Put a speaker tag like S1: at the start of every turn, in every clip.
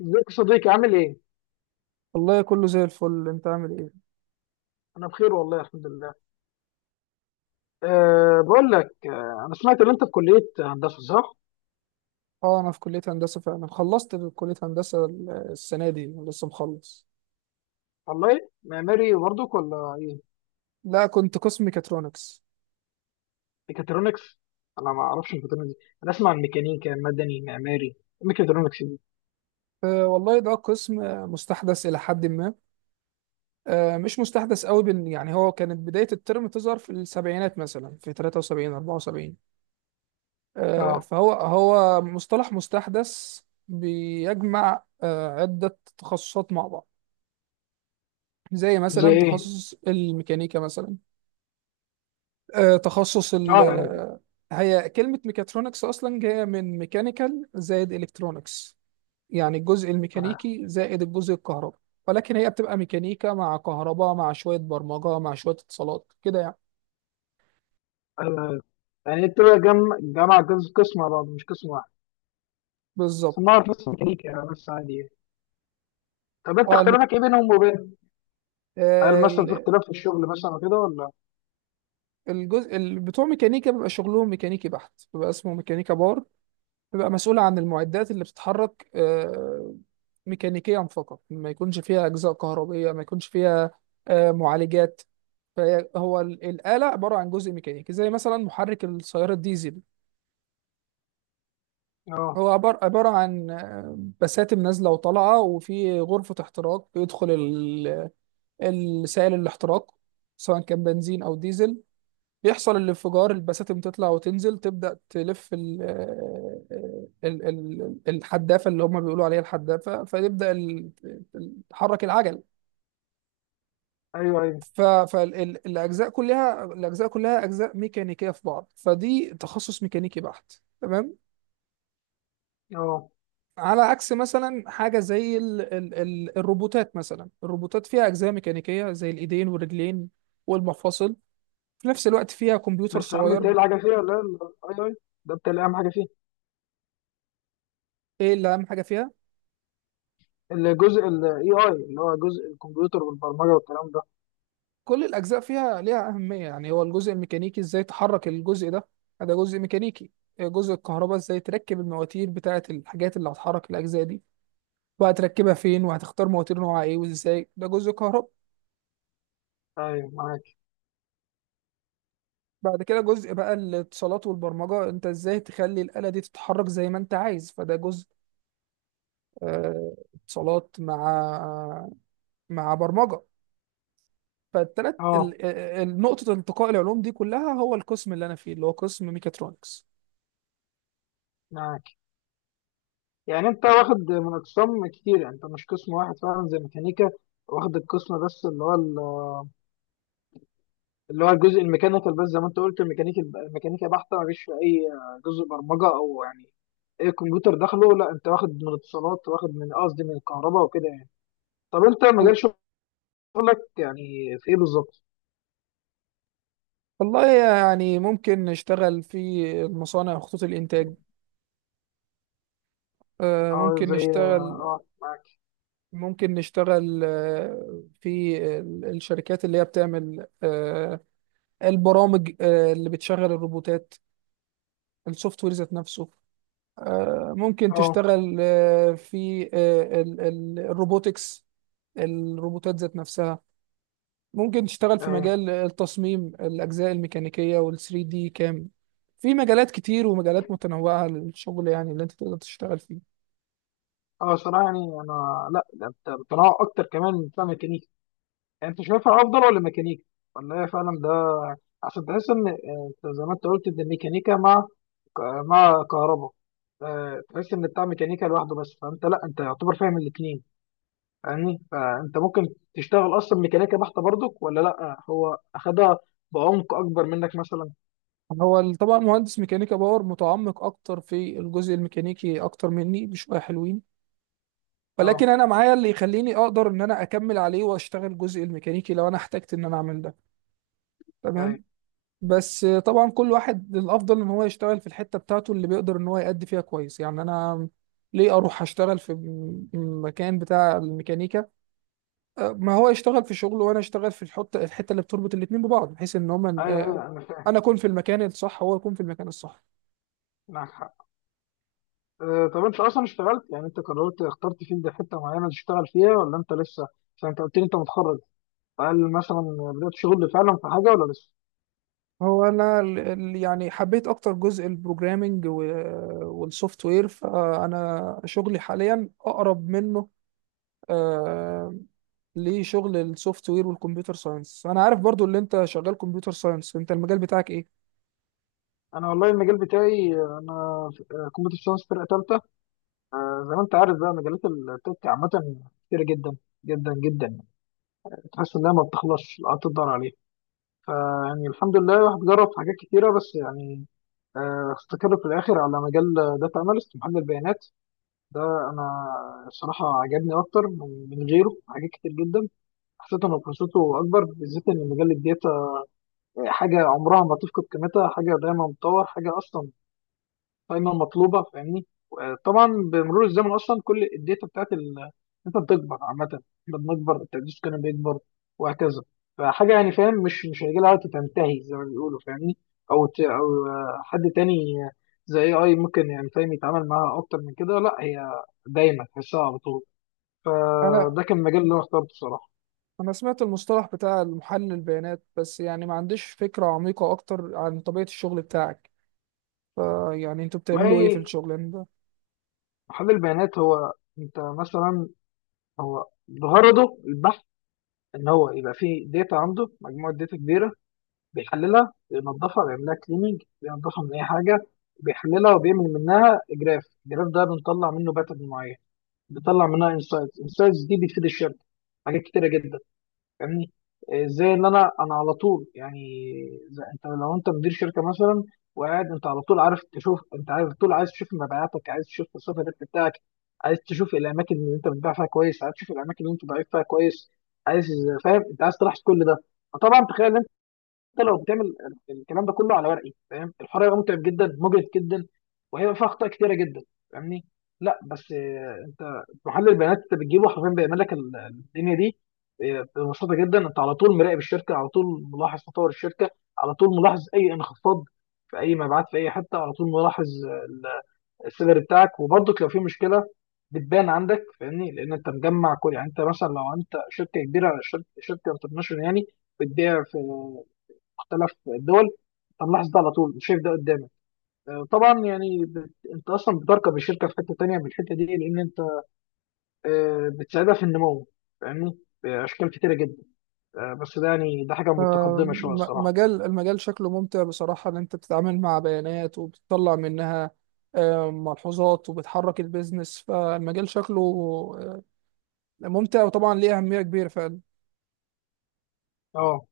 S1: ازيك يا صديقي؟ عامل ايه؟
S2: والله كله زي الفل، انت عامل ايه؟
S1: انا بخير والله الحمد لله. بقول لك، انا سمعت ان انت في كلية هندسة، صح؟
S2: اه، انا في كلية هندسة فعلا. خلصت كلية هندسة السنة دي، لسه مخلص.
S1: والله معماري برضك ولا ايه؟
S2: لا، كنت قسم ميكاترونكس.
S1: ميكاترونكس؟ انا ما اعرفش الميكاترونكس دي. انا اسمع عن ميكانيكا، مدني، معماري. ميكاترونكس دي.
S2: والله ده قسم مستحدث الى حد ما. مش مستحدث قوي، يعني هو كانت بداية الترم تظهر في السبعينات، مثلا في 73، 74.
S1: اه،
S2: فهو مصطلح مستحدث بيجمع عدة تخصصات مع بعض، زي
S1: زي
S2: مثلا
S1: ايه؟
S2: تخصص الميكانيكا مثلا. آه، تخصص ال
S1: اه، يعني
S2: آه، هي كلمة ميكاترونكس أصلا جاية من ميكانيكال زائد إلكترونكس، يعني الجزء الميكانيكي زائد الجزء الكهرباء. ولكن هي بتبقى ميكانيكا مع كهرباء مع شوية برمجة مع شوية اتصالات، كده يعني.
S1: أه يعني انت بقى جامعة، جزء قسم على بعض، مش قسم واحد. بس انا
S2: بالظبط.
S1: اعرف بس ميكانيكا يعني، بس عادي يعني. طب انت
S2: اه المك...
S1: اختلافك ايه بينهم وبين؟ هل
S2: آه،
S1: مثلا في
S2: ال-
S1: اختلاف في الشغل مثلا وكده ولا؟
S2: الجزء بتوع ميكانيكا بيبقى شغلهم ميكانيكي بحت، بيبقى اسمه ميكانيكا بار. بيبقى مسؤولة عن المعدات اللي بتتحرك ميكانيكيا فقط، ما يكونش فيها أجزاء كهربية، ما يكونش فيها معالجات. فهو الآلة عبارة عن جزء ميكانيكي، زي مثلا محرك السيارة الديزل.
S1: اه،
S2: هو عبارة عن بساتم نازلة وطالعة، وفي غرفة احتراق بيدخل السائل الاحتراق، سواء كان بنزين أو ديزل. بيحصل الانفجار، البساتم تطلع وتنزل، تبدأ تلف ال آه، ال- ال- الحدافة، اللي هم بيقولوا عليها الحدافة، فتبدأ تحرك العجل.
S1: ايوه ايوه
S2: فالأجزاء كلها الأجزاء كلها أجزاء ميكانيكية في بعض، فدي تخصص ميكانيكي بحت، تمام.
S1: اه.
S2: على عكس مثلا حاجة زي ال ال ال الروبوتات مثلا، الروبوتات فيها أجزاء ميكانيكية زي الإيدين والرجلين والمفاصل، في نفس الوقت فيها كمبيوتر
S1: بس عم
S2: صغير.
S1: بيتهيألي حاجة فيها، ولا الاي اي ده بيتهيألي أهم حاجة فيه؟
S2: إيه اللي أهم حاجة فيها؟
S1: الجزء الاي اي اللي هو جزء الكمبيوتر والبرمجة والكلام ده.
S2: كل الأجزاء فيها ليها أهمية، يعني هو الجزء الميكانيكي إزاي تحرك الجزء ده، ده جزء ميكانيكي. جزء الكهرباء، إزاي تركب المواتير بتاعة الحاجات اللي هتحرك الأجزاء دي، وهتركبها فين، وهتختار مواتير نوعها إيه وإزاي، ده جزء كهرباء.
S1: أيوه، معاك.
S2: بعد كده، جزء بقى الاتصالات والبرمجة، أنت إزاي تخلي الآلة دي تتحرك زي ما أنت عايز، فده جزء اتصالات مع برمجة. فالتلات
S1: أه
S2: نقطة التقاء العلوم دي كلها هو القسم اللي أنا فيه، اللي هو قسم ميكاترونكس.
S1: معاك. يعني أنت واخد من أقسام كتير، يعني أنت مش قسم واحد فعلا زي ميكانيكا واخد القسم بس اللي هو اللي هو الجزء الميكانيكال بس، زي ما أنت قلت الميكانيكا بحتة مفيش في أي جزء برمجة أو يعني أي كمبيوتر داخله. لا، أنت واخد من اتصالات، واخد من، قصدي، من الكهرباء وكده يعني. طب أنت مجال شغلك يعني في إيه بالظبط؟
S2: والله، يعني ممكن نشتغل في المصانع، خطوط الإنتاج، آه،
S1: اه،
S2: ممكن
S1: زي
S2: نشتغل
S1: اه، معاك.
S2: ممكن نشتغل في الشركات اللي هي بتعمل البرامج اللي بتشغل الروبوتات، السوفت وير ذات نفسه. ممكن
S1: اه،
S2: تشتغل في الروبوتكس، الروبوتات ذات نفسها. ممكن تشتغل في
S1: ايوه.
S2: مجال التصميم الأجزاء الميكانيكية وال 3 دي كام. في مجالات كتير ومجالات متنوعة للشغل، يعني اللي أنت تقدر تشتغل فيه.
S1: اه صراحة يعني انا لا، ده انت بتنوع اكتر كمان من بتاع ميكانيكا. يعني انت شايفها افضل ولا ميكانيكا؟ ولا هي فعلا ده عشان تحس ان انت زي ما انت قلت ان الميكانيكا مع ك- مع كهرباء، تحس ان بتاع ميكانيكا لوحده بس، فانت لا، انت يعتبر فاهم الاثنين. فاهمني؟ فانت ممكن تشتغل اصلا ميكانيكا بحته برضك، ولا لا، هو اخدها بعمق اكبر منك مثلا.
S2: هو طبعا مهندس ميكانيكا باور متعمق أكتر في الجزء الميكانيكي أكتر مني بشوية حلوين.
S1: اه،
S2: ولكن أنا معايا اللي يخليني أقدر إن أنا أكمل عليه وأشتغل الجزء الميكانيكي لو أنا احتجت إن أنا أعمل ده،
S1: ايوه
S2: تمام. بس طبعا كل واحد الأفضل إن هو يشتغل في الحتة بتاعته اللي بيقدر إن هو يأدي فيها كويس، يعني أنا ليه اروح اشتغل في مكان بتاع الميكانيكا؟ ما هو يشتغل في شغله وانا اشتغل في الحته اللي بتربط الاثنين ببعض، بحيث ان هما،
S1: ايوه ايوه، انا فاهم،
S2: انا اكون في المكان الصح، هو يكون في المكان الصح.
S1: معاك حق. طب انت اصلا اشتغلت؟ يعني انت قررت اخترت فين ده، حته معينه تشتغل فيها، ولا انت لسه؟ عشان انت قلت لي انت متخرج، فهل مثلا بدات شغل فعلا في حاجه ولا لسه؟
S2: هو انا يعني حبيت اكتر جزء البروجرامينج والسوفت وير، فانا شغلي حاليا اقرب منه آه، لشغل السوفت وير والكمبيوتر ساينس. انا عارف برضو اللي انت شغال كمبيوتر ساينس، انت المجال بتاعك ايه؟
S1: انا والله المجال بتاعي، انا كمبيوتر ساينس فرقه ثالثه. زي ما انت عارف بقى مجالات التك عامه كتيره جدا، جدا جدا يعني، تحس انها ما بتخلصش، لا تقدر عليها. فيعني الحمد لله الواحد جرب في حاجات كتيره، بس يعني استقر في الاخر على مجال داتا اناليست، محلل بيانات. ده انا الصراحه عجبني اكتر من غيره حاجات كتير جدا. حسيت ان فرصته اكبر، بالذات ان مجال الداتا حاجه عمرها ما تفقد قيمتها، حاجه دايما بتطور، حاجه اصلا دايما مطلوبه. فاهمني؟ طبعا بمرور الزمن اصلا كل الداتا بتاعت الداتا بتكبر عامه، احنا بنكبر، التقديس كان بيكبر، وهكذا. فحاجه يعني فاهم مش هيجي لها وقت تنتهي زي ما بيقولوا. فاهمني؟ او او حد تاني زي اي ممكن يعني فاهم يتعامل معاها اكتر من كده، لا هي دايما تحسها على طول.
S2: انا
S1: فده كان المجال اللي انا اخترته بصراحه.
S2: انا سمعت المصطلح بتاع محلل البيانات، بس يعني ما عنديش فكرة عميقة اكتر عن طبيعة الشغل بتاعك، فيعني انتوا بتعملوا ايه في
S1: والله،
S2: الشغل ده؟
S1: محلل البيانات هو انت مثلا، هو غرضه البحث، ان هو يبقى فيه داتا عنده، مجموعه داتا كبيره، بيحللها، بينظفها، بيعملها كليننج، بينظفها من اي حاجه، بيحللها وبيعمل منها جراف، الجراف ده بنطلع منه باترن معين، بنطلع منها انسايتس، انسايتس دي بتفيد الشركه حاجات كتيره جدا. فاهمني؟ زي ان انا على طول يعني، زي انت لو انت مدير شركه مثلا، وقاعد انت على طول عارف تشوف، انت عارف طول عايز تشوف مبيعاتك، عايز تشوف مصروف الربح بتاعك، عايز تشوف الاماكن اللي انت بتبيع فيها كويس، عايز تشوف الاماكن اللي انت ضعيف فيها كويس، عايز، فاهم، انت عايز تلاحظ كل ده. فطبعا تخيل حتى لو بتعمل الكلام ده كله على ورقي، فاهم الحوار هيبقى متعب جدا، مجهد جدا، وهيبقى فيها اخطاء كتيره جدا. فاهمني؟ لا بس انت محلل البيانات انت بتجيبه حرفيا بيعمل لك الدنيا دي. ببساطه جدا، انت على طول مراقب الشركه، على طول ملاحظ تطور الشركه، على طول ملاحظ اي انخفاض في اي مبيعات في اي حته، على طول ملاحظ السيلر بتاعك، وبرضك لو في مشكله بتبان عندك. فاهمني؟ لان انت مجمع كل، يعني انت مثلا لو انت شركه كبيره، شركه انترناشونال يعني، بتبيع في مختلف الدول، طب لاحظ ده على طول، شايف ده قدامك. طبعا يعني انت اصلا بتركب الشركه في حته تانيه من الحته دي، لان انت بتساعدها في النمو. فاهمني؟ باشكال كتيره جدا. بس ده يعني ده حاجه متقدمه شويه الصراحه.
S2: المجال شكله ممتع بصراحة، ان انت بتتعامل مع بيانات وبتطلع منها ملحوظات، وبتحرك البيزنس، فالمجال شكله آه، ممتع، وطبعا ليه أهمية كبيرة فعلا.
S1: اه،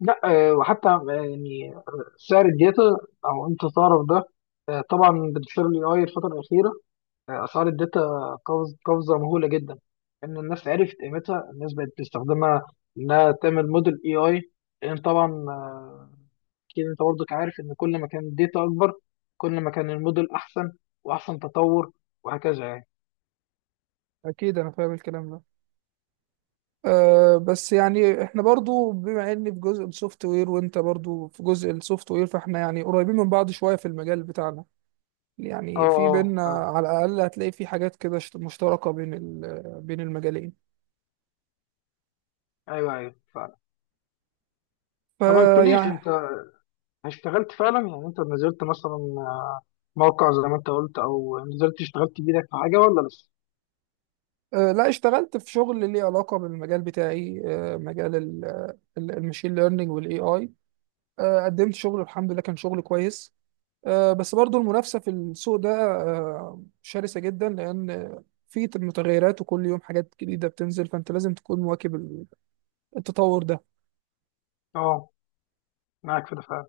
S1: لا، وحتى يعني سعر الداتا او انت تعرف ده. طبعا بتشتغل الاي الفتره الاخيره، اسعار الداتا قفزه مهوله جدا، ان الناس عرفت قيمتها، الناس بقت تستخدمها انها تعمل موديل اي اي. لان طبعا اكيد انت برضك عارف ان كل ما كان الداتا اكبر، كل ما كان الموديل احسن واحسن تطور، وهكذا يعني.
S2: أكيد أنا فاهم الكلام ده. بس يعني احنا برضو بما اني في جزء السوفت وير وانت برضو في جزء السوفت وير، فاحنا يعني قريبين من بعض شوية في المجال بتاعنا،
S1: اه اه
S2: يعني في بيننا
S1: فعلا.
S2: على الأقل هتلاقي في حاجات كده مشتركة بين بين المجالين،
S1: ايوه ايوه فعلا. طب ما قلتليش
S2: فيعني
S1: انت، اشتغلت فعلا؟ يعني انت نزلت مثلا موقع زي ما انت قلت، او نزلت اشتغلت بايدك في حاجه ولا لسه؟
S2: لا، اشتغلت في شغل ليه علاقة بالمجال بتاعي، مجال المشين ليرنينج والاي اي. قدمت شغل الحمد لله، كان شغل كويس، بس برضو المنافسة في السوق ده شرسة جدا، لأن في متغيرات وكل يوم حاجات جديدة بتنزل، فأنت لازم تكون مواكب التطور ده.
S1: اه، معاك في ده فعلا،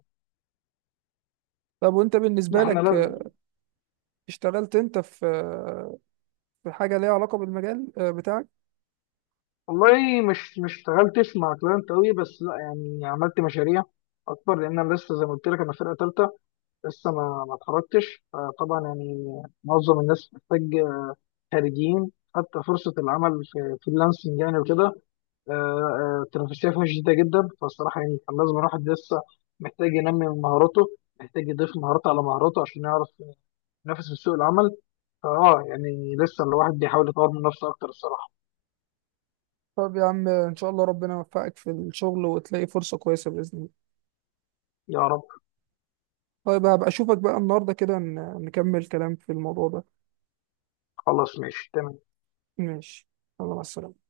S2: طب وأنت
S1: ده
S2: بالنسبة
S1: احنا
S2: لك،
S1: لازم.
S2: اشتغلت أنت في حاجة ليها علاقة بالمجال بتاعك؟
S1: والله مش اشتغلتش مع كلاينت قوي، بس لا يعني عملت مشاريع اكبر، لان انا لسه زي ما قلت لك انا فرقه ثالثه، لسه ما اتخرجتش، فطبعا يعني معظم الناس محتاج، خارجين حتى فرصه العمل في فريلانسنج يعني وكده. التنافسيه فيها شديده جدا، فالصراحه يعني كان لازم الواحد لسه محتاج ينمي من مهاراته، محتاج يضيف مهارات على مهاراته عشان يعرف ينافس في سوق العمل. فاه يعني لسه الواحد بيحاول يطور من نفسه اكتر الصراحه.
S2: طب يا عم، إن شاء الله ربنا يوفقك في الشغل وتلاقي فرصة كويسة بإذن الله.
S1: يا رب.
S2: طيب هبقى اشوفك بقى النهارده كده، نكمل كلام في الموضوع ده.
S1: خلاص ماشي، تمام.
S2: ماشي، يلا مع السلامة.